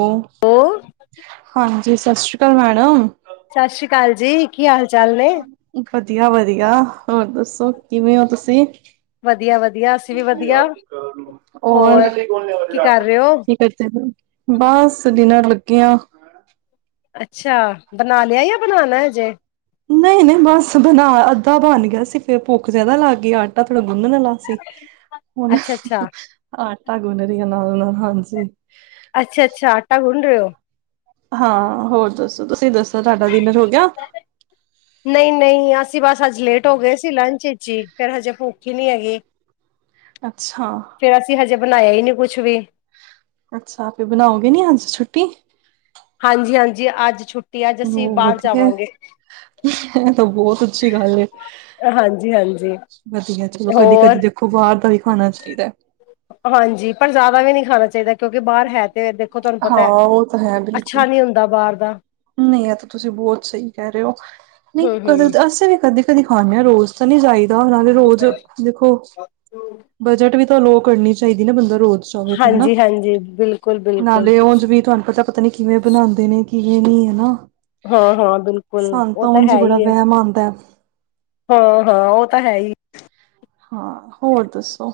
Hello! ਹਾਂਜੀ, ਸਤਿ ਸ਼੍ਰੀ ਅਕਾਲ ਮੈਡਮ। ਸਤਿ ਸ੍ਰੀ ਅਕਾਲ ਜੀ, ਕਿ ਹਾਲ -ਚਾਲ ਨੇ। ਵਧੀਆ-ਵਧੀਆ, ਹੋਰ ਦੱਸੋ ਕਿਵੇਂ ਹੋ ਤੁਸੀਂ? ਵਧੀਆ ਵਧੀਆ ਅਸੀਂ ਵੀ ਵਧੀਆ ਹੋਰ ਔਰ ਕੀ ਕਰ ਰਹੇ ਹੋ ਕਿ ਕਰਦੇ ਬਸ ਡਿਨਰ ਲੱਗੇ ਆ। ਅੱਛਾ, ਬਣਾ ਲਿਆ ਜਾਂ ਬਣਾਣਾ ਹਜੇ। ਨਹੀਂ-ਨਹੀਂ ਬਸ ਬਣਾ, ਅੱਧਾ ਬਣ ਗਿਆ ਸੀ ਫਿਰ ਭੁੱਖ ਜਿਆਦਾ ਲਾਗ ਗਈ ਆਟਾ ਥੋੜਾ ਗੁੰਨਣ ਵਾਲਾ ਸੀ, ਹੁਣ ਅੱਛਾ ਅੱਛਾ ਆਟਾ ਗੁੰਨਰੀਆਂ ਨਾਲੋ -ਨਾਲ, ਹਾਂਜੀ। ਅੱਛਾ-ਅੱਛਾ, ਆਟਾ ਗੁਨ ਰਹੇ ਹੋ। ਹਾਂ ਹੋਰ ਦੱਸੋ ਤੁਸੀਂ ਦੱਸੋ ਤੁਹਾਡਾ ਡੀਨਰ ਹੋ ਗਿਆ? ਅਸੀ ਬਸ ਅੱਜ ਲੇਟ ਹੋ ਗਏ ਸੀ, ਲੰਚ ਵਿਚ ਹੀ ਫੇਰ ਹਜੇ ਭੁਖ ਹੀ ਨੀ ਹੈਗੀ। ਅੱਛਾ। ਫੇਰ ਅਸੀਂ ਹਜੇ ਬਣਾਇਆ ਹੀ ਨਹੀ ਕੁਛ ਵੀ। ਅੱਛਾ, ਫਿਰ ਬਣਾਉਗੇ ਨੀ ਅੱਜ ਛੁੱਟੀ। ਹਾਂਜੀ-ਹਾਂਜੀ, ਅੱਜ ਛੁੱਟ ਉਹ ਵਧੀਆ। ਇਹ ਤਾਂ ਬਹੁਤ ਅੱਛੀ ਗੱਲ ਏ ਹਾਂਜੀ ਹਾਂਜੀ ਵਧੀਆ ਚਲੋ ਕਦੀ-ਕਦੀ ਹੋਰ ਦੇਖੋ ਬਾਹਰ ਦਾ ਵੀ ਖਾਣਾ ਚਾਹੀਦਾ। ਹਾਂਜੀ ਪਰ ਜ਼ਿਆਦਾ ਵੀ ਨਹੀ ਖਾਣਾ ਚਾਹੀਦਾ ਕਿਉਂਕਿ ਬਾਹਰ ਹੇਲ ਤੇ ਦੇਖੋ ਤੁਹਾਨੂੰ ਹਾਂ ਪਤਾ ਉਹ ਤਾਂ ਅੱਛਾ ਨਹੀ ਹੁੰਦਾ ਬਾਹਰ ਦਾ ਨਹੀ ਏ ਤਾਂ ਤੁਸੀ ਬਹੁਤ ਸਹੀ ਕਹਿ ਰਹੇ ਹੋ, ਨਹੀਂ ਕਦੇ ਹਮ ਅਸੀਂ ਵੀ ਕਦੇ ਖਾਉਂਦੇ ਹਾਂ ਰੋਜ਼ ਤਾਂ ਨਹੀ ਜਾਈਦਾ ਨਾਲੇ ਰੋਜ਼ ਦੇਖੋ, ਹਮ ਬਜਟ ਵੀ ਤਵਾਨੁ ਓਹ ਕਰਨੀ ਚਾਹੀਦੀ ਨਾ ਬੰਦਾ ਰੋਜ਼ ਚਾਹਵੇ ਹਨਾ, ਹਾਂਜੀ ਹਾਂਜੀ ਬਿਲਕੁਲ ਬਿਲਕੁਲ ਨਾਲੇ ਉਂਝ ਵੀ ਤੁਹਾਨੂੰ ਪਤਾ ਪਤਾ ਨੀ ਕਿਵੇਂ ਬਣਾਨਦੇ ਨੇ ਕੀ ਇਹ ਨੀ ਹੈ ਨਾ, ਹਾਂ ਹਾਂ ਬਿਲਕੁਲ ਸਾਨੂੰ ਤਾਂ ਉਂਜ ਹੀ ਬੜਾ ਵਹਿਮ ਆਂਦਾ ਏ ਹਾਂ-ਹਾਂ ਉਹ ਤਾਂ ਹੈ ਹੀ। ਹਾਂ, ਹੋਰ ਦੱਸੋ।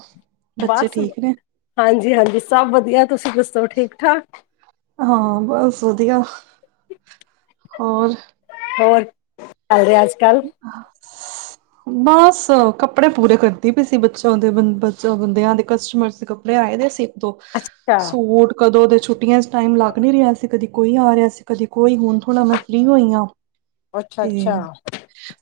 ਬੱਚੇ ਬਸ ਠੀਕ ਨੇ ਹਾਂਜੀ-ਹਾਂਜੀ, ਸਭ ਵਧੀਆ ਤੁਸੀਂ ਦੱਸੋ ਠੀਕ- ਠਾਕ। ਹਾਂ ਬਸ ਵਧੀਆ, ਹੋਰ। ਹੋਰ ਕਿ ਚੱਲ ਰਿਹਾ ਅੱਜ- ਕੱਲ? [inaudible] ਬਸ ਕੱਪੜੇ ਪੂਰੇ ਕਰਦੀ ਪਈ ਸੀ ਬੱਚਿਆਂ ਦੇ ਬੱਚ ਬੰਦਿਆਂ ਦੇ, ਕਸਟਮਰ ਦੇ ਕੱਪੜੇ ਆਏ ਦੇ ਸੀ। ਦੋ ਅੱਛਾ ਸੂਟ ਕਦੋਂ ਦੇ। ਛੁੱਟੀਆਂ 'ਚ ਟਾਈਮ ਲੱਗ ਨਹੀਂ ਰਿਹਾ ਸੀ, ਕਦੀ ਕੋਈ ਆ ਰਿਹਾ ਸੀ, ਕਦੇ ਕੋਈ, ਹੁਣ ਥੋੜ੍ਹਾ ਮੈਂ ਫਰੀ ਹੋਈ ਹਾਂ ਤੇ ਅੱਛਾ-ਅੱਛਾ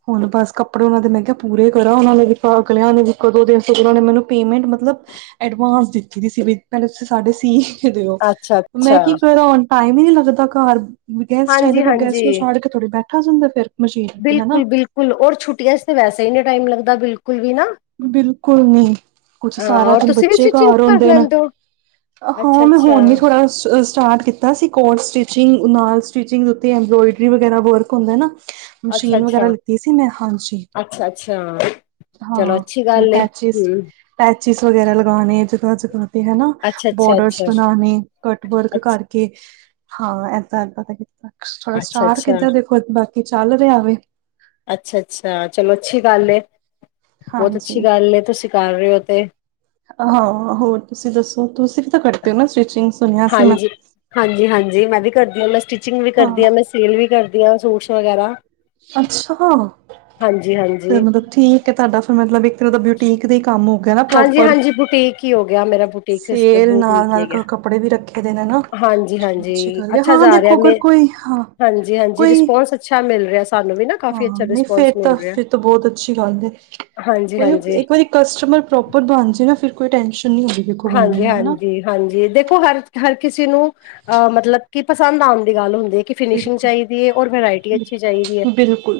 ਹੁਣ ਬਸ ਕੱਪੜੇ ਉਹਨਾਂ ਦੇ ਮੈਂ ਕਿਹਾ ਪੂਰੇ ਕਰਾ, ਉਹਨਾਂ ਨੇ ਵੀ ਅਗਲਿਆਂ ਨੇ ਕਦੋਂ ਦੇ ਨੇ ਮੈਨੂੰ ਪੇਮੈਂਟ ਮਤਲਬ ਐਡਵਾਂਸ ਦਿੱਤੀ ਦੀ ਸੀ ਬ ਪਹਿਲੇ ਤੁਸੀਂ ਸਾਡੇ ਸੀ ਕੇ ਦਿਓ, ਅੱਛਾ ਮੈਂ ਅੱਛਾ ਕੀ ਕਰਾਂ ਟਾਈਮ ਹੀ ਨਹੀਂ ਲੱਗਦਾ ਘਰ ਗੈਸਟ ਆਏ ਦੇ ਹਾਂਜੀ ਗੈਸਟ ਨੂੰ ਛੜ ਕੇ ਥੋੜੀ ਬੈਠਾ ਜਾਂਦਾ ਫੇਿਰ ਬਿਲਕੁਲ-ਬਿਲਕੁਲ ਔਰ ਛੁੱਟੀਆਂ 'ਚ ਤੇ ਵੈਸਾ ਹੀ ਨਹੀਂ ਟਾਈਮ ਲੱਗਦਾ ਬਿਲਕੁਲ ਵੀ ਨਾ ਬਿਲਕੁਲ ਨੀ, ਕੁਛ ਹਾਂ ਸਾਰਾ ਔਰ ਦਿਨ ਤੁਸੀਂ ਵੀ ਬੱਚੇ ਸਟਿਚਿੰਗ ਘਰ ਕਰ ਹੁੰਦੇ ਨੇ ਲੈਂਦੇ ਹੋ ਅੱਛਾ ਹਾਂ, ਮੈਂ ਅੱਛਾ ਹੋਣ ਵੀ ਥੋੜ੍ਹਾ ਸਟਾਰਟ ਕੀਤਾ ਸੀ ਕੋਰਸ, ਸਟਿਚਿੰਗ ਨਾਲ ਸਟਿਚਿੰਗ ਦੇ ਉੱਤੇ ਐੰਬਰੋਇਡਰੀ ਵਗੈਰਾ ਵਰਕ ਹੁੰਦਾ ਨਾ ਅੱਛਾ ਮਸ਼ੀਨ ਵਗੈਰਾ ਅੱਛਾ ਲਿੱਤੀ ਸੀ ਮੈਂ, ਹਾਂਜੀ, ਹਾਂ ਕੀ ਜਿਵੇਂ ਗੱਲ ਹੈ, ਪੈਚਿਸ ਹਮ ਪੈਚਿਸ ਵਗੈਰਾ ਲਗਾਉਣੇ, ਜਦ ਅੱਜ-ਕਲ ਹਨਾ, ਅੱਛਾ ਅੱਛਾ ਬੋਡਰਸ ਅੱਛਾ ਬਣਾਉਣੇ, ਕਟ ਵਰਕ ਅੱਛਾ ਕਰਕੇ ਹਾਂ ਇਦਾਂ ਪਤਾ, ਥੋੜਾ ਅੱਛਾ ਸਟਾਰ ਅੱਛਾ ਕਿੱਦਾਂ ਦੇਖੋ ਬਾਕੀ ਚੱਲ ਰਿਹਾ ਵ ਅੱਛਾ ਅੱਛਾ ਚਲੋ ਅੱਛੀ ਗੱਲ ਏ ਬਹੁਤ ਅੱਛੀ ਹਾਂਜੀ ਗੱਲ, ਤੁਸੀ ਕਰ ਰਹੇ ਹੋ ਤੇ ਹਾਂ ਹੋਰ ਤੁਸੀਂ ਦੱਸੋ, ਤੁਸੀਂ ਵੀ ਤਾਂ ਕਰਦੇ ਹੋ ਨਾ ਸਟਿਚਿੰਗ ਸੁਣਿਆ ਸੀ ਮੈਂ ਹਾਂਜੀ, ਹਾਂਜੀ-ਹਾਂਜੀ ਮੈਂ ਵੀ ਕਰਦੀ ਹਾਂ ਮੈਂ ਸਟਿਚਿੰਗ ਵੀ ਕਰਦੀ ਹਾਂ ਮੈਂ ਸੇਲ ਵੀ ਕਰਦੀ ਵਆ ਸੂਟਸ ਵਗੈਰਾ ਅੱਛਾ ਫ ਹਾਂਜੀ-ਹਾਂਜੀ ਮਤਲਬ ਠੀਕ ਹੈ ਤੁਹਾਡਾ ਫਿਰ ਮਤਲਬ ਇੱਕ ਤੇ ਦਾ ਬਊਟੀ ਬੁਟੀਕ ਦੇ ਕੰਮ ਹੋ ਹੋ ਗਿਆ ਨਾ ਪ੍ਰੋਪਰ, ਹਾਂਜੀ-ਹਾਂਜੀ ਬੁਟੀਕ ਹੀ ਹੋ ਗਿਆ ਮੇਰਾ ਬੁਟੀਕ ਸਿਸਟਮ ਸੇਲ ਨਾਲ- ਬੁਟੀਕ ਹੀ ਨਾਲ ਹੈਗਾ ਕੱਪੜੇ ਵੀ ਰੱਖੇ ਦੇ ਨਾ ਹਾਂਜੀ-ਹਾਂਜੀ ਅੱਛੀ ਗੱਲ ਹੈ, ਅੱਛਾ ਹਾਂ ਜਾ ਰਿਹਾ ਦੇਖੋ ਅਗਰ ਮੇ ਕੋਈ, ਹਾਂ ਹਾਂਜੀ-ਹਾਂਜੀ ਕੋਈ ਰਿਸਪੋਂਸ ਅੱਛਾ ਮਿਲ ਰਿਹਾ ਸਾਨੂੰ ਵੀ ਨਾ ਕਾਫ਼ੀ ਹਾਂ ਅੱਛਾ ਨਹੀਂ, ਫਿਰ ਰਿਸਪੋਂਸ ਤਾਂ, ਮਿਲ ਰਿਹਾ ਫਿਰ ਬਹੁਤ ਅੱਛੀ ਗੱਲ ਕੋਈ ਹਾਂਜੀ-ਹਾਂਜੀ ਇੱਕ ਵਾਰੀ ਕਸਟਮਰ ਪ੍ਰੋਪਰ ਬਣ ਜਾ ਨਾ, ਫਿਰ ਕੋਈ ਟੈਨਸ਼ਨ ਨਹੀਂ ਹੁੰਦੀ ਦੇਖੋ ਬੰਦੇ ਨੂੰ ਹਨਾ ਹਾਂਜੀ-ਹਾਂਜੀ-ਹਾਂਜੀ ਦੇਖੋ ਹਰ, ਦੇਖੋ ਹਰ ਕਿਸੇ ਨੂੰ, ਅਹ ਮਤਲਬ ਕਿ ਪਸੰਦ ਆਉਣ ਦੀ ਗੱਲ ਹੁੰਦੀ ਇਕ ਫਿਨਸ਼ਿੰਗ ਬਿਲਕੁਲ ਚਾਹੀਦੀ ਹੈ ਔਰ ਵਰਾਇਟੀ ਅੱਛੀ ਚਾਹੀਦੀ ਹੈ, ਬਿਲਕੁਲ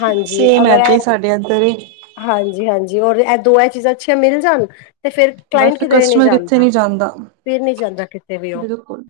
ਹਾਂਜੀ ਅਗਰ ਿਆਤ ਰ [unintelligible] ਹਾਂਜੀ -ਹਾਂਜੀ, ਇਹ ਦੋ ਇਹ ਚੀਜ਼ਾਂ ਅੱਛੀਆਂ ਮਿਲ ਜਾਣ ਤੇ ਫਿਰ ਬਸ ਕਲਾਇੰਟ ਫਿਰ, ਕਿਧਰੇ ਨਹੀਂ ਕਸਟਮਰ ਕਿੱਥੇ ਨੀ ਜਾਂਦਾ ਫਿਰ ਨਹੀਂ ਜਾਂਦਾ ਕਿਤੇ ਵੀ ਉਹ ਬਿਲਕੁਲ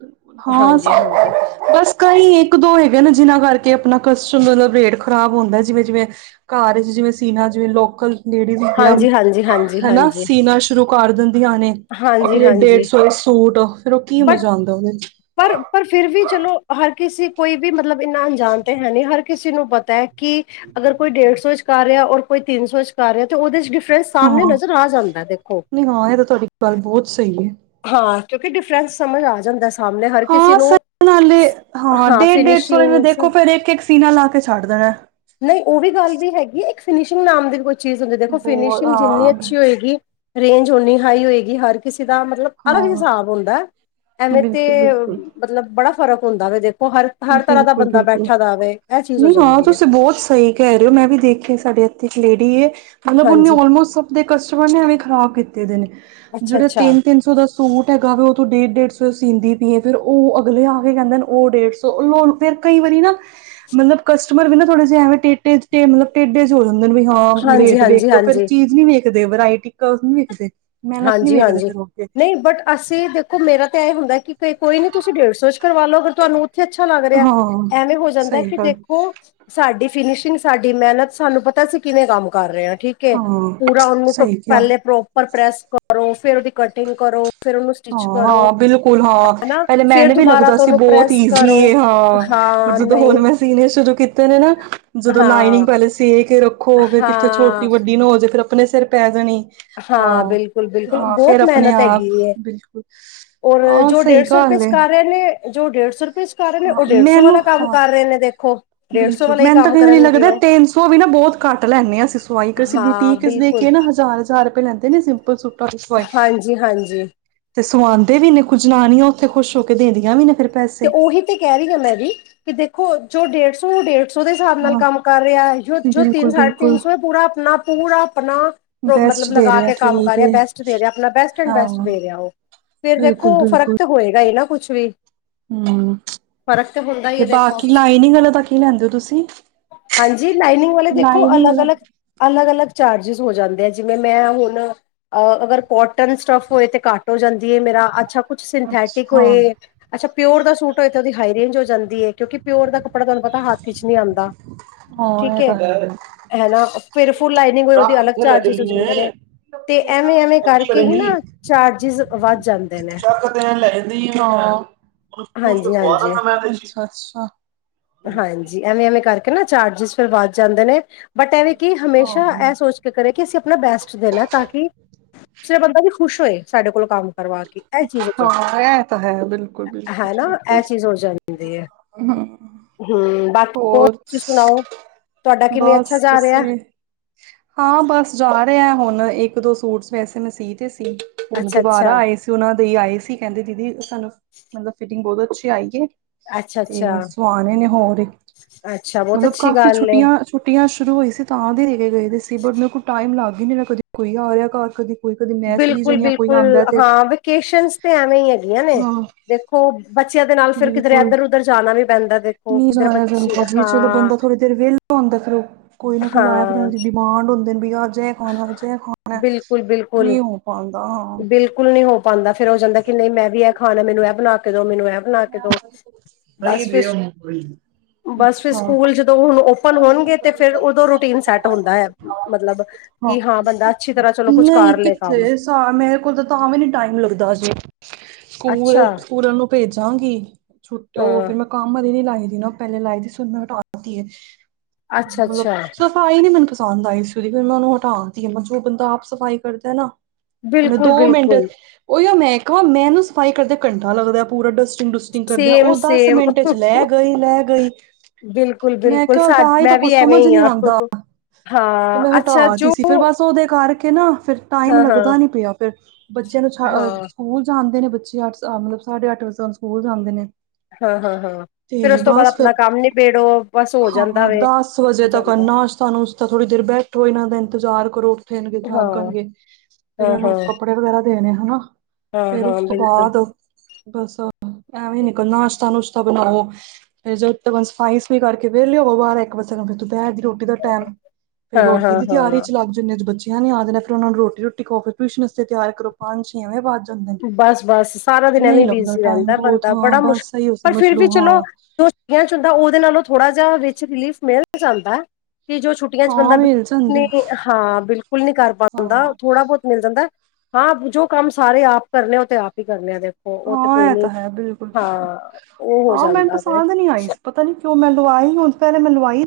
ਹਾਂ ਹਾਂਜੀ ਹਾਂਜੀ ਬਸ ਕਈ ਇੱਕ ਦੋ ਹੈਗੇ ਨਾ ਜਿਨਾਂ ਕੋਲ ਕਰਕੇ ਆਪਣਾ ਕਸਟਮ ਮਤਲਬ ਰੇਟ ਖ਼ਰਾਬ ਹੁੰਦਾ ਜਿਵੇਂ- ਜਿਵੇਂ ਘਰ 'ਚ ਜਿਵੇਂ ਸੀਨਾ ਜਿਵੇਂ ਲੋਕਲ ਨੇੜਮ ਹਾਂਜੀ ਹਾਂਜੀ ਹਾਂਜੀ ਹਨਾ ਹਾਂਜੀ ਸੀਨਾ [unintelligible] ਸ਼ੁਰੂ ਕਰ ਦਿੰਦੀਆਂ ਨੇ, ਹਾਂਜੀ ਫੇਰ ਡੇਢ ਹਾਂਜੀ ਸੌ ਸੂਟ, ਫੇਰ ਉਹ ਕੀ ਬਟ ਮਜ਼ਾ ਆਉਂਦਾ ਉਹਦੇ ਪਰ, ਪਰ ਫਿਰ ਵੀ ਚਲੋ ਹਰ ਕਿਸੇ ਕੋਈ ਵੀ ਮਤਲਬ ਇੰਨਾ ਅਣਜਾਣ ਤੇ ਹੈ ਨਹੀ ਹਰ ਕਿਸੇ ਨੂੰ ਪਤਾ ਹੈ ਕਿ, ਅਗਰ ਕੋਈ ਡੇਢ ਸੌ 'ਚ ਕਰ ਰਿਹਾ ਔਰ ਕੋਈ ਤਿੰਨ ਸੌ 'ਚ ਕਰ ਰਿਹਾ, ਤੇ ਉਹਦੇ 'ਚ ਡਿ ਫਿਰ ਸਾਹਮਣੇ ਹਾਂ ਨਜ਼ਰ ਆ ਜਾਂਦਾ ਦੇਖੋ ਨਹੀਂ ਹਾਂ ਇਹ ਤਾਂ ਤੁਹਾਡੀ ਗੱਲ ਬਹੁਤ ਸਹੀ ਹੈ ਹਾਂ ਕਿਉਂਕਿ ਡਿਫਰੈਂਸ ਸਮਝ ਆ ਜਾਂਦਾ ਸਾਹਮਣੇ ਹਰ ਕਿਸੇ ਹਾਂ ਨੂੰ ਸ ਨਾਲੇ ਹਾਂ ਡੇਢ ਡੇਢ ਸੌ ਰ ਦੇਖੋ ਫੇਿਰ ਇੱਕ ਇੱਕ ਸੀਨਾ ਲਾ ਕੇ ਛੱਡ ਦੇਣਾ ਨਹੀਂ, ਉਹ ਵੀ ਗੱਲ ਵੀ ਹੈਗੀ ਇੱਕ ਫਿਨਸ਼ਿੰਗ ਨਾਮ ਦੀ ਚੀਜ਼ ਹੁੰਦੀ, ਦੇਖੋ ਬਹੁਤ ਫਿਨਸ਼ਿੰਗ ਜਿੰਨੀ ਹਾਂ ਅੱਛੀ ਹੋਏਗੀ ਰੇਂਜ ਓਨੀ ਹਾਈ ਹੋਏਗੀ, ਹਰ ਕਿਸੇ ਦਾ ਮਤਲਬ ਅਲੱਗ ਹਾਂ ਹਿਸਾਬ ਹੁੰਦਾ ਐਵੇਂ ਤੇ ਬਿਲਕੁਲ ਬਿਲਕੁਲ ਮਤਲਬ ਬੜਾ ਫਰਕ ਹੁੰਦਾ ਵ ਹਰ ਤਰ੍ਹਾਂ ਦਾ ਬਿਲਕੁਲ ਬੰਦਾ, ਬਿਲਕੁਲ ਬੈਠਾ ਦਾਵੇ ਨਹੀਂ ਹਾਂ ਤੁਸੀਂ ਬਹੁਤ ਸਹੀ ਕਹਿ ਰਹੇ ਹੋ, ਮੈਂ ਵੀ ਦੇਖਿਆ ਸਾਡੇ ਇੱਥੇ ਇੱਕ ਲੇਡੀ ਏ ਮਤਲਬ ਉਹਨੇ ਹਾਂਜੀ ਔਲਮੋਸਟ ਸਭ ਦੇ ਕਸਟਮਰ ਨੇ ਐਵੇਂ ਖ਼ਰਾਬ ਕੀਤੇ ਨੇ, ਅੱਛਾ ਜਿਹੜੇ ਅੱਛਾ ਤਿੰਨ -ਤਿੰਨ ਸੌ ਦੇ ਸੂ ਸੂਟ ਹੈਗਾ ਵੀ ਉਹ ਤੋਂ ਡੇਢ ਡੇਢ ਸੌ ਸੀਂਦੀ ਪੀਏ ਫੇਿਰ ਉਹ ਅਗਲੇ ਆ ਕੇ ਕਹਿੰਦੇ ਨੇ ਉਹ ਡੇਢ ਸੌ ਲਓ ਫਿਰ, ਕਈ ਵਾਰੀ ਨਾ, ਮਤਲਬ ਕਸਟਮਰ ਵੀ ਨਾ ਥੋੜੇ ਜਿਹੇ ਐਵੇਂ ਮਤਲਬ ਟੇੇ 'ਚ ਟੇਡੇ ਜਿਹੇ ਹੋ ਜਾਂ ਵੀ ਹਾਂ ਹਾਂਜੀ ਰੇਟ ਵੇਖ, ਹਾਂਜੀ ਫਿਰ ਹਾਂਜੀ ਚੀਜ਼ ਨੀ ਵੇਖਦੇ, ਵਰਾਇਟੀ ਨੀ ਵੇਖਦੇ ਮੇਹਨਤ ਨੀ ਵੇਖਦੇ ਹਾਂਜੀ-ਹਾਂਜੀ ਫਿਰ ਓਹ। ਨਹੀਂ ਬਟ ਅਸੀ ਦੇਖੋ ਮੇਰਾ ਤਾਂ ਐਂ ਹੁੰਦਾ ਕਿ ਕੋਈ ਨਈ ਤੁਸੀ ਡੇਢ ਸੌ ਚ ਕਰਵਾ ਲਓ ਅਗਰ ਤੁਹਾਨੂੰ ਓਥੇ ਅੱਛਾ ਲੱਗ ਰਿਹਾ, ਹਾਂ ਐਵੇਂ ਹੋ ਜਾਂਦਾ ਸਹੀ ਕਿ ਗੱਲ ਦੇਖੋ ਸਾਡੇ ਫਿਨਿਸ਼ਿੰਗ ਸਾਡੀ ਮੇਹਨਤ ਸਾਨੂੰ ਪਤਾ ਅਸੀ ਕਿਵੇਂ ਕੰਮ ਕਰ ਰਹੇ ਹਾਂ। ਠੀਕ ਏ ਹਾਂ ਪੂਰਾ ਉਹਨੂੰ ਸਹੀ ਕਿਹਾ ਪਹਿਲੇ ਪ੍ਰੋਪਰ ਪ੍ਰੈਸ ਕਰੋ ਫੇਰ ਓਦੀ ਕਟਿੰਗ ਕਰੋ। ਫਿਰ ਉਹਨੂੰ ਸਟਿਚ ਹਾਂ- ਕਰੋ ਹਾਂ ਬਿਲਕੁਲ ਹਾਂ ਹਨਾ ਪਹਿਲੇ ਫਿਰ ਮੈਨੁ ਵੀ ਦੁਬਾਰਾ ਲੱਗਦਾ ਤੋਂ ਸੀ ਉਹਨੂੰ ਬੋਤ ਪ੍ਰੈਸ ਈਜ਼ੀ ਕਰੋ ਏ ਹਾਂ। ਪਰ ਹਾਂ ਜਦੋਂ ਹੁਣ ਨਹੀਂ ਮੈਂ ਸੀਨੇ ਸ਼ੁਰੂ ਕੀ ਕਿਤੇ ਨੇ ਨਾ ਜਦੋਂ ਲਾਈਨਿੰਗ ਹਾਂ ਪਹਿਲੇ ਸੀ ਕੇ ਰੱਖੋ ਫੇਰ ਕਿੱਥੇ ਹਾਂ ਛੋਟੀ- ਵੱਡੀ ਨ ਹੋ ਜੇ ਫਿਰ ਅਪਣੇ ਸਿਰ ਪੈ ਜਾਣੀ, ਹਾਂ ਬਿਲਕੁਲ ਬਿਲਕੁਲ ਆ ਬਹੁਤ ਫੇਰ ਅਪਣੇ ਮਿਹਨਤ ਆਪ ਹੈਗੀ ਹੈ ਬਿਲਕੁਲ ਔਰ ਹਾਂ ਜੋ ਸਹੀ ਡੇਢ ਸੌ ਰੁਪਏ ਗੱਲ ਚ ਏ। ਕਰ ਰਹੇ ਨੇ ਜੋ ਡੇਢ ਸੌ ਰੁਪਏ ਚ ਕਰ ਰਹੇ ਨੇ ਹਾਂ ਉਹ ਡੇਢ ਸੌ ਵਾਲਾ ਮੈਨੂੰ ਕੰਮ ਹਾਂ ਕਰ ਰਹੇ ਨੇ ਦੇਖੋ। ਡੇਢ ਸੌ ਬਿਲਕੁਲ ਵਾਲਾ ਹੀ ਮੈਨੂੰ ਤਾਂ ਕੰਮ ਕਈ ਵਾਰੀ ਕਰਨਗੇ ਲੱਗਦਾ ਉਹ ਤਿੰਨ ਸੌ ਵੀ ਨਾ ਬੋਤ ਘੱਟ ਲੈਂਨੈ ਹਾਂ ਅਸੀ ਸਵਾਈ ਕ ਅਸੀ ਹਾਂ ਬੁਟੀਕ ਇਚ ਬਿਲਕੁਲ ਦੇਖਿਏ ਨਾ ਹਜ਼ਾਰ- ਹਜ਼ਾਰ ਰੁਪਏ ਲੈਂਦੇ ਨੇ ਸਿੰਪਲ ਸੂਟ ਹਾਂਜੀ -ਹਾਂਜੀ। ਤੇ ਸੁਆਉਂਦੇ ਵੀ ਨੇ ਕੁਝ ਜਨਾਨੀਆਂ ਓਥੇ ਖੁਸ਼ ਹੋ ਕੇ ਦੇਦੀਆਂ ਵੀ ਨੇ ਫਿਰ। ਤੇ ਪੈਸੇ ਓਹੀ ਤੇ ਕਹਿ ਰਹੀ ਆਂ, ਮੈਂ ਵੀ ਕਿ ਦੇਖੋ ਜੋ ਡੇਢ ਸੌ ਡੇਢ ਸੋ ਦੇ ਹਿਸਾਬ ਨਾਲ ਹਾਂ ਕੰਮ ਕਰ ਰਿਹਾ ਐ, ਜੋ ਜੋ ਤਿੰਨ ਬਿਲਕੁਲ ਸਾਢੇ ਬਿਲਕੁਲ ਤਿੰਨ ਸੌ ਪੂਰਾ ਆਪਣਾ ਪੂਰਾ ਆਪਣਾ। ਬੈਸਟ ਮਤਲਬ ਦੇ ਲਗਾ, ਰਿਹਾ ਕੇ ਕੰਮ ਕਰ ਠੀਕ ਰਿਹਾ ਹੈ ਬੈਸਟ ਦੇ ਰਿਹਾ ਆਪਣਾ ਬੈਸਟ ਐਂਡ ਹਾਂ ਬੈਸਟ ਦੇ ਰਿਹਾ ਓਹ। ਫੇਰ ਬਿਲਕੁਲ ਦੇਖੋ ਫ਼ਰਕ ਤਾਂ ਹੋਏਗਾ ਈ ਨਾ ਕੁਛ ਵੀ। ਹੂੰ ਫ਼ਰਕ ਹੁੰਦਾ ਹੀ ਤੇ ਹੈ ਦੇਖੋ ਬਾਕੀ ਲਾਈਨਿੰਗ ਵਾਲੇ ਦਾ ਕੀ ਲੈਂਦੇ ਓ ਤੁਸੀ? ਹਾਂਜੀ ਲਾਈਨਿੰਗ ਵਾਲੇ ਦੇਖੋ, ਅਲੱਗ-ਅਲੱਗ-ਅਲੱਗ-ਅਲੱਗ। ਚਾਰਜਿਸ ਹੋ ਜਾਂਦੇ ਐ ਜਿਵੇਂ ਮੈਂ ਹੁਣ ਅਗਰ ਕੋਟਨ ਸਟੱਫ ਹੋਏ ਤੇ ਘੱਟ ਹੋ ਜਾਂਦੀ ਏ, ਮੇਰਾ ਅੱਛਾ ਕੁਛ ਅੱਛਾ, ਸਿੰਥੈਟਿਕ ਹਾਂ ਹੋਏ, ਅੱਛਾ ਪਿਓਰ ਦਾ ਸੂਟ ਹੋਏ, ਤੇ ਓਦੀ ਹਾਈ ਰੇਂਜ ਹੋ ਜਾਂਦੀ ਏ ਕਿਉਂਕਿ ਪਿਓਰ ਦਾ ਕੱਪੜਾ ਤੁਹਾਨੂੰ ਪਤਾ ਹੱਥ ਚ ਨੀ ਆਦਾ ਹਾਂ ਠੀਕ ਇਹ ਏ ਤਾਂ ਹੈ ਹੈਨਾ ਫਿਰ ਫੁੱਲ ਲਾਈਨਿੰਗ ਹੋਏ, ਰਾਹ ਓਦੇ ਅਲੱਗ ਕਿੱਥੇ ਲੈ ਚਾਰਜਿਸ ਹੋ ਚੱਲੀ ਜਾਂਦੇ ਏ ਨੇ, ਤੇ ਐਵੇਂ-ਐਵੇਂ ਕੀ ਕਰਕੇ ਹੀ ਨਾ ਚਾਰਜਿਸ ਵੱਧ ਜਨ ਚੱਕ ਤੇ ਲੈਂਦੀ ਉਹਨੂੰ ਪੂੰਜ ਕੇ ਖਵਾ ਹਾਂਜੀ-ਹਾਂਜੀ। ਦਾਂਗਾ ਮੈਂ ਅੱਛਾ-ਅੱਛਾ, ਹਾਂਜੀ, ਐਵੇਂ-ਐਵੇਂ ਕਰਕੇ ਨਾ ਚਾਰਜਿਸ ਫਿਰ ਵੱਧ ਜਾਂਦੇ ਨੇ। ਬਟ ਐਵੇਂ ਕਿ ਹਾਂ ਹਮੇਸ਼ਾ ਏਹ ਸੋਚ ਕੇ ਕਰੇ ਕਿ ਅਸੀਂ ਆਪਣਾ ਬੈਸਟ ਦੇਣਾ ਤਾਂ ਕਿ ਦੂਸਰਾ ਬੰਦਾ ਵੀ ਖੁਸ਼ ਹੋਏ ਸਾਡੇ ਕੋਲ ਕੰਮ ਕਰਵਾ ਕੇ ਇਹ ਚੀਜ਼ ਹੋ ਜਾਂਦੀ ਹਾਂ ਐ ਤਾਂ ਹੈ, ਹੈਨਾ ਬਿਲਕੁਲ-ਬਿਲਕੁਲ-ਬਿਲਕੁਲ। ਇਹ ਚੀਜ਼ ਹੋ ਜਾਂਦੀ ਹੈ ਹੂੰ। ਹਮ ਬਾਕੀ ਹੋਰ, ਤੁਸੀਂ ਸੁਣਾਓ ਤੁਹਾਡਾ ਕਿਵੇਂ ਅੱਛਾ ਬਸ ਜਾ ਰਿਹਾ ਤੁਸੀ। ਹਾਂ ਬਸ ਜਾ ਰਿਹਾ, ਹੁਣ ਇੱਕ ਦੋ ਸੂਟ ਵੈਸੇ ਮੈਂ ਸੀ ਤੇ ਸੀ। ਅੱਛਾ ਅੱਛਾ ਦੁਬਾਰਾ ਆਏ ਸੀ ਉਹਨਾਂ ਦੇ ਈ ਆਏ ਸੀ, ਕਹਿੰਦੇ ਦੀਦੀ ਸਾਨੂੰ ਮਤਲਬ ਫਿਟਿੰਗ ਬੋਤ ਅੱਛੀ ਆਈਏ ਅੱਛਾ ਅੱਛਾ ਤੇ ਸਵਾਣੇ ਨੇ ਹੋਰ। ਅੱਛਾ ਬਹੁਤ ਮਤਲਬ ਅੱਛੀ ਕਾਫੀ ਗੱਲ ਏ ਛੁੱਟੀਆਂ-ਛੁੱਟੀਆਂ ਸ਼ੁਰੂ ਹੋਈ ਸੀ, ਤਾਂ ਦੇ ਦੇ ਕੇ ਗਏ ਸੀ ਬਟ ਮੇਰੇ ਕੋਲ ਟਾ ਈਮ ਲੱਗ ਈ ਨੀ ਰਿਹਾ ਮੇਰਾ ਕਦੀ ਕੋਈ ਆ ਗਿਆ ਘਰ ਕਦੇ ਬਿਲਕੁਲ-ਬਿਲਕੁਲ, ਹਾਂ ਵੇਕੇਸ਼ਨਸ ਤੇ ਐਵੇਂ ਈ ਹੈਗੀਆਂ ਨੇ ਹਾਂ ਦੇਖੋ ਬ ਬੱਚੇਆਂ ਦੇ ਨਾਲ ਫੇਰ ਕਿਧਰੇ ਐਧਰ ਉੱਧਰ ਜਾਣਾ ਵੀ ਪੈਂਦਾ ਦੇਖੋ ਨਈ ਕਿਧਰ ਜਾਇਆ ਬੱਚੇ ਜਾਂਦਾ ਜੀ, ਚਲੋ ਹਾਂ ਬੰਦਾ ਥੋੜ੍ਹੀ ਦੇਰ ਵੇਹਲਾ ਹੁੰਦਾ ਫੇਰ ਓਹ ਕੋਈ ਨਾ ਕੋਈ ਆਇਆ ਫਿਰ ਓ ਹਾਂ ਡਿਮਾਂਡ ਹੁੰਦੇ ਬੀ ਅੱਜ‌ ਐ ਖਾਣਾ ਅੱਜ ਐ ਖਾਣਾ ਬਿਲਕੁਲ ਬਿਲਕੁਲ ਨਈ ਹੋ ਪਾਂਦਾ ਹਾਂ। ਪਾਂਦਾ ਫੇਰ ਹੋ ਜਾਂਦਾ, ਕਿ ਨਈ ਮੈਂ ਵੀ ਐ ਖਾਣਾ ਮੈਨੂੰ ਇਹ ਬਣਾ ਕੇ ਜਦੋਂ ਮੈਨੂੰ ਇਹ ਬਣਾ ਕੇ ਦੋ ਸਹੀ ਬਸ ਫਿਰ ਦੇ ਉਹਨੂੰ ਥੋੜੀ ਬਸ ਫਿਰ ਅੱਛਾ ਹਾਂ ਸਕੂਲ ਜਦੋਂ ਹੁਣ ਓਪਨ ਹੋਣਗੇ, ਤੇ ਫੇਰ ਓਦੋਂ ਰੂਟੀਨ ਸੈੱਟ ਹੁੰਦਾ ਹੈ, ਮਤਲਬ ਕਿ ਹਾਂ ਬੰਦਾ ਅੱਛੀ ਤਰ੍ਹਾਂ ਚਲੋ ਕੁੱਛ ਨਈ ਕਿੱਥੇ ਸ ਮੇਰੇ ਕੋਲ ਤੇ ਤਾਂ ਵੀ ਨੀ ਟਾਈਮ ਲੱਗਦਾ ਜੇ। ਸਕੂਲ ਅੱਛਾ ਸਕੂਲਾਂ ਨੂੰ ਭੇਜ ਛੁ ਓ ਹਾਂ ਫਿਰ ਮੈਂ ਕੰਮ ਵਾਲੀ ਨੀ ਲਾਈ ਦੀ ਨਾ ਪਹਿਲੇ ਲਾਈ ਦੀ ਸੀ ਹੁਣ ਮੈਂ ਹਟਾ ਤੀ ਏ। ਅੱਛਾ ਮਤਲਬ ਅੱਛਾ ਸਫ਼ਾਈ ਨੀ ਮੈਨੂੰ ਪਸੰਦ ਆਈ ਫਿਰ ਮੈਂ ਉਹਨੂੰ ਹਟਾਤੀ ਐ ਜੋ ਬੰਦਾ ਆਪ ਸਫ਼ਾਈ ਕਰਦਾ ਨਾ ਉਹਨੇ ਬਿਲਕੁਲ ਦੋ ਮਿੰਟ ਬਿਲਕੁਲ ਉਹੀ ਮੈਂ ਕਿਹਾ ਮੈਂਨੂੰ ਸਫ਼ਾਈ ਕਰਦੇ ਘੰਟਾ ਲੱਗਦਾ ਪੂਰਾ ਡਸਟ ਟਗ ਡੁਸਟਿੰਗ ਕਰਦੇ, ਸੇਮ ਉਹ ਦਸ ਸੇਮ ਮਿੰਟ ਚ ਲੈ ਗਈ ਲੈ ਗਈ। ਬਿਲਕੁਲ ਮੈਂ ਬਿਲਕੁਲ ਕਿਹਾ ਔ ਸਾ ਤਾ ਮੈਂ ਕੁਛ ਵੀ ਐਵੇਂ ਸਮਝ ਹੀ ਨੀ ਹਾਂ ਆਦਾ ਤੇ ਹਾਂ ਮੈਂ ਅੱਛਾ ਹਟਾਤੀ ਜੋ ਸੀ ਫਿਰ ਬਸ ਸੋਦੇ ਕਰਕੇ ਨਾ ਫਿਰ ਟਾਈਮ ਹਾਂ ਹਾਂ ਲੱਗਦਾ ਨੀ ਪਿਆ, ਫੇਰ ਬੱਚਿਆਂ ਨੂੰ ਹਾਂ ਸਕੂਲ ਜਾਂਦੇ ਨੇ ਪੱਚੀ ਅੱਠ ਮਤਲਬ ਸਾਡੇ ਅੱਠ ਵੱਜ ਸਕੂਲ ਜਾਂਦੇ ਨੇ ਹਾਂ-ਹਾਂ-ਹਾਂ, ਫਿਰ ਤੇ ਉਸ ਤੋਂ ਬਾਅਦ ਬਸ ਆਪਣਾ ਫਿਰ ਕੰਮ ਨਿਬੇੜੋ ਬਸ ਹੋ ਜਾਂਦਾ ਹਾਂ ਵੇ ਦਸ ਵਜੇ ਹੋ ਤੱਕ ਜਾਂਦਾ ਅੰਨਾ ਸਾਨੂੰ ਉਸ ਤਾਂ ਥੋੜ੍ਹੀ ਦੇਰ ਬੈਠੋ ਇਹਨਾਂ ਦਾ ਇੰਤਜ਼ਾਰ ਕਰੋ। ਫੇਣਗੇ ਹਾਂ ਜਾਗਣਗੇ, ਫੇਰ ਹਾਂ ਉਹਨੂੰ ਹਾਂ ਕੱਪੜੇ ਵਗੈਰਾ ਦੇਣੇ ਹਨਾ। ਹਾਂ ਫੇਰ ਹਾਂ ਉਸ ਤੋਂ ਬਿਲਕੁਲ ਬਾਅਦ ਬਸ ਐਵੇਂ ਨਿਕਲ ਨਾਸ਼ਤਾ-ਨਸ਼ਤਾ ਬਣਾਓ, ਫਿਰ ਜਦੋ ਤਕ ਸਫਾਈ ਕਰਕੇੇ ਵਹੇਲੇ ਹੋਵੋ ਬਾਰਾ ਇੱਕ ਵਜੇ ਫਿਰੂੰ ਦੁਪਹਿਰ ਦੀ ਰੋਟੀ ਦਾ ਟਾਈਮ ਫੇਰ ਹਾਂ ਰੋਟੀ ਹਾਂ ਦੀ ਤਿਆਰੀ ਹਾਂ ਚ ਲੱਗ ਜਾਂਦੇ ਜਾਣੇ ਜਾਂਦੇ ਆ ਬੱਚੇ। ਨੀ ਯਾਦ ਰੱਖਣਾ ਫਿਰ ਉਹਨਾਂ ਨੂੰ ਰੋਟੀ ਰੋਟੀ ਖਵਾਓ ਫੇਰ ਟਿਊਸ਼ਨ ਲਈ ਤਿਆਰ ਕਰੋ ਪੰਜ ਛੇ ਇਵੇਂ ਵੱਧ ਜਾਂਦੇ। ਨੇ ਬਸ-ਬਸ ਸਾਰਾ ਦਿਨਾਂ ਨਹੀਂ ਐਵੇਂ ਲੱਗਦਾ ਬਿਜ਼ੀ ਟਾਈਮ ਰਹਿੰਦਾ ਬਹੁਤ ਬੰਦਾ ਹਾਂ ਬੜਾ ਮੁਸ਼ਕਿਲ ਬਸ ਇਹੀਓ ਪਰ ਸਮਝ ਫਿਰ ਲੋ ਵੀ ਚਲੋ। ਹਾਂ ਚ ਹੁੰਦਾ ਉਹਦੇ ਨਾਲੋਂ ਥੋੜਾ ਜਿਹਾ ਵਿਚ ਰਿਲੀਫ਼ ਮਿਲ ਜਾਂਦਾ। ਵੀ ਜੋ ਛੁੱਟੀਆਂ ਚ ਬੰਦਾ ਹਾਂ ਮਿਲ ਬਿਲਕੁਲ ਜਾਂਦਾ ਨਹੀਂ ਹਾਂ ਬਿਲਕੁਲ ਨਹੀਂ ਕਰ ਹਾਂ ਪਾਉਂਦਾ ਉਹ ਥੋੜਾ ਬਹੁਤ ਮਿਲ ਜਾਂਦਾ। ਹਾਂ ਜੋ ਕੰਮ ਸਾਰੇ ਆਪ ਕਰਨੇ ਆ ਉਹ ਤੇ ਆਪ ਹੀ ਕਰਨੇ ਆ। ਦੇਖੋ ਉਹ ਤੇ ਕੋਈ ਹਾਂ ਇਹ ਨੀ ਤਾਂ ਹੈ ਬਿਲਕੁਲ-ਬਿਲਕੁਲ ਹਾਂ ਉਹ ਹੋ ਹਾਂ ਮੈਨੂੰ ਜਾਂਦਾ ਵੇ ਪਸੰਦ ਨੀ ਆਈ ਸੀ ਪਤਾ ਨੀ ਕਿਉਂ ਮੈਂਨੂੰ। ਹੁਣ ਤੇ ਪਹਿਲੇ ਮੈਨੂੰ।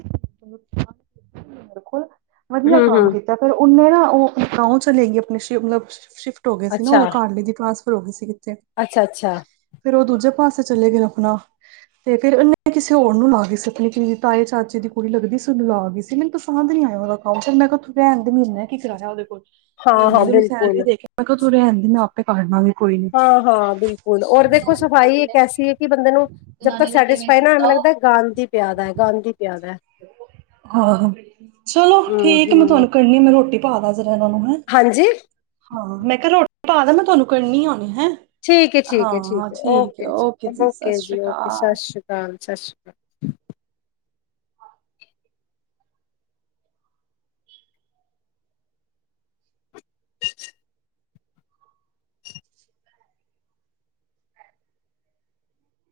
ਕੋਲ ਵਧੀਆ ਕੰਮ ਹੂੰ-ਹੂੰ ਕੀਤਾ ਫਿਰ ਉਹਨੇ ਨਾ। ਉਹ ਗਾਓਂ ਚਲੇ ਗਈ ਆਪਣੇ ਸ਼ਿਫਟ ਹੋ ਗਏ ਸੀ ਨਾ ਅੱਛਾ, ਉਹਦਾ ਘਰ ਵਾਲੇ ਦੀ ਟਰਾਂਸਫਰ ਹੋ ਗਏ ਸੀਗੀ। ਅੱਛਾ-ਅੱਛਾ ਫੇਰ ਉਹ ਦੂਜੇ ਪਾਸੇ ਚਲੇ ਗਏ ਆਪਣਾ। ਤੇ ਫਿਰ ਇਹਨੇ ਕਿਸੇ ਹੋਰ ਨੂੰ ਲਾ ਗਈ ਸੀ ਕਿ ਦੀ ਤਾਏ ਚਾਚੇ ਦੀ ਕੁੜੀ ਲੱਗਦੀ ਸੀ ਉਹਨੂੰ ਲਾ ਗਈ ਸੀ। ਤੇ ਮੈਨੂੰ ਪਸੰਦ ਨੀ ਆਇਆ ਉਹਦੇ ਕੋਲ ਮੈਂ ਕਿਹਾ ਰਹਿਣ ਦੇ ਮਹੀਨੇ ਕੀ ਕਰਾਣਾ ਉਹਦੇ ਕੋਲ। ਮਹੀਨੇ ਹਾਂ-ਹਾਂ ਦੀ ਨੂੰ ਸੈਲਰੀ ਬਿਲਕੁਲ ਦੇ ਕੇ ਮੈਂ ਕਿਹਾ ਤੂੰ ਰਹਿਣ ਦੇ ਮੈਂ ਆਪੇ ਪਾ ਦਿਆਂਗੇ। ਹਾਂ-ਹਾਂ ਬਿਲਕੁਲ ਔਰ ਦੇਖੋ ਸਫ਼ਾਈ ਇੱਕ ਐਸੀ ਹੈ ਕਿ ਬੰਦੇ ਨੂੰ ਜਦ ਤੱਕ ਸੈਟਿਸਫਾਈ ਨਾ ਮਿਲੇ। ਗੰਦ ਪਿਆਦਾ ਹੀ ਗੰਦ ਪਿਆਦਾ। [inaudible] ਆਹ ਚਲੋ ਹੂੰ ਠੀਕ ਮੈਂ ਹੂੰ ਤੁਹਾਨੂੰ ਕਰਨਣੀ ਮੈਂ ਰੋਟੀ ਪਾ ਦਵਾਂ ਜਰਾ ਇਹਨਾਂ ਨੂੰ ਹੈਂ। ਹਾਂਜੀ ਹਾਂ ਮੈਂ ਕਿਹਾ ਰੋਟੀ ਪਾ ਦਾ ਮੈਂ ਤੁਹਾਨੂੰ ਕਰਨੀ ਆ ਹੁਣੇ। ਹੈਂ। ਠੀਕ ਏ ਠੀਕ ਏ ਹਾਂ ਠੀਕ ਹੈ ਓਕੇ ਸਤਿ ਜੀ-ਓਕੇ ਸ਼੍ਰੀ ਜੀ, ਓਕੇ, ਅਕਾਲ। ਸਤਿ ਸ਼੍ਰੀ ਅਕਾਲ। ਸਤਿ ਸ਼੍ਰੀ ਅਕਾਲ।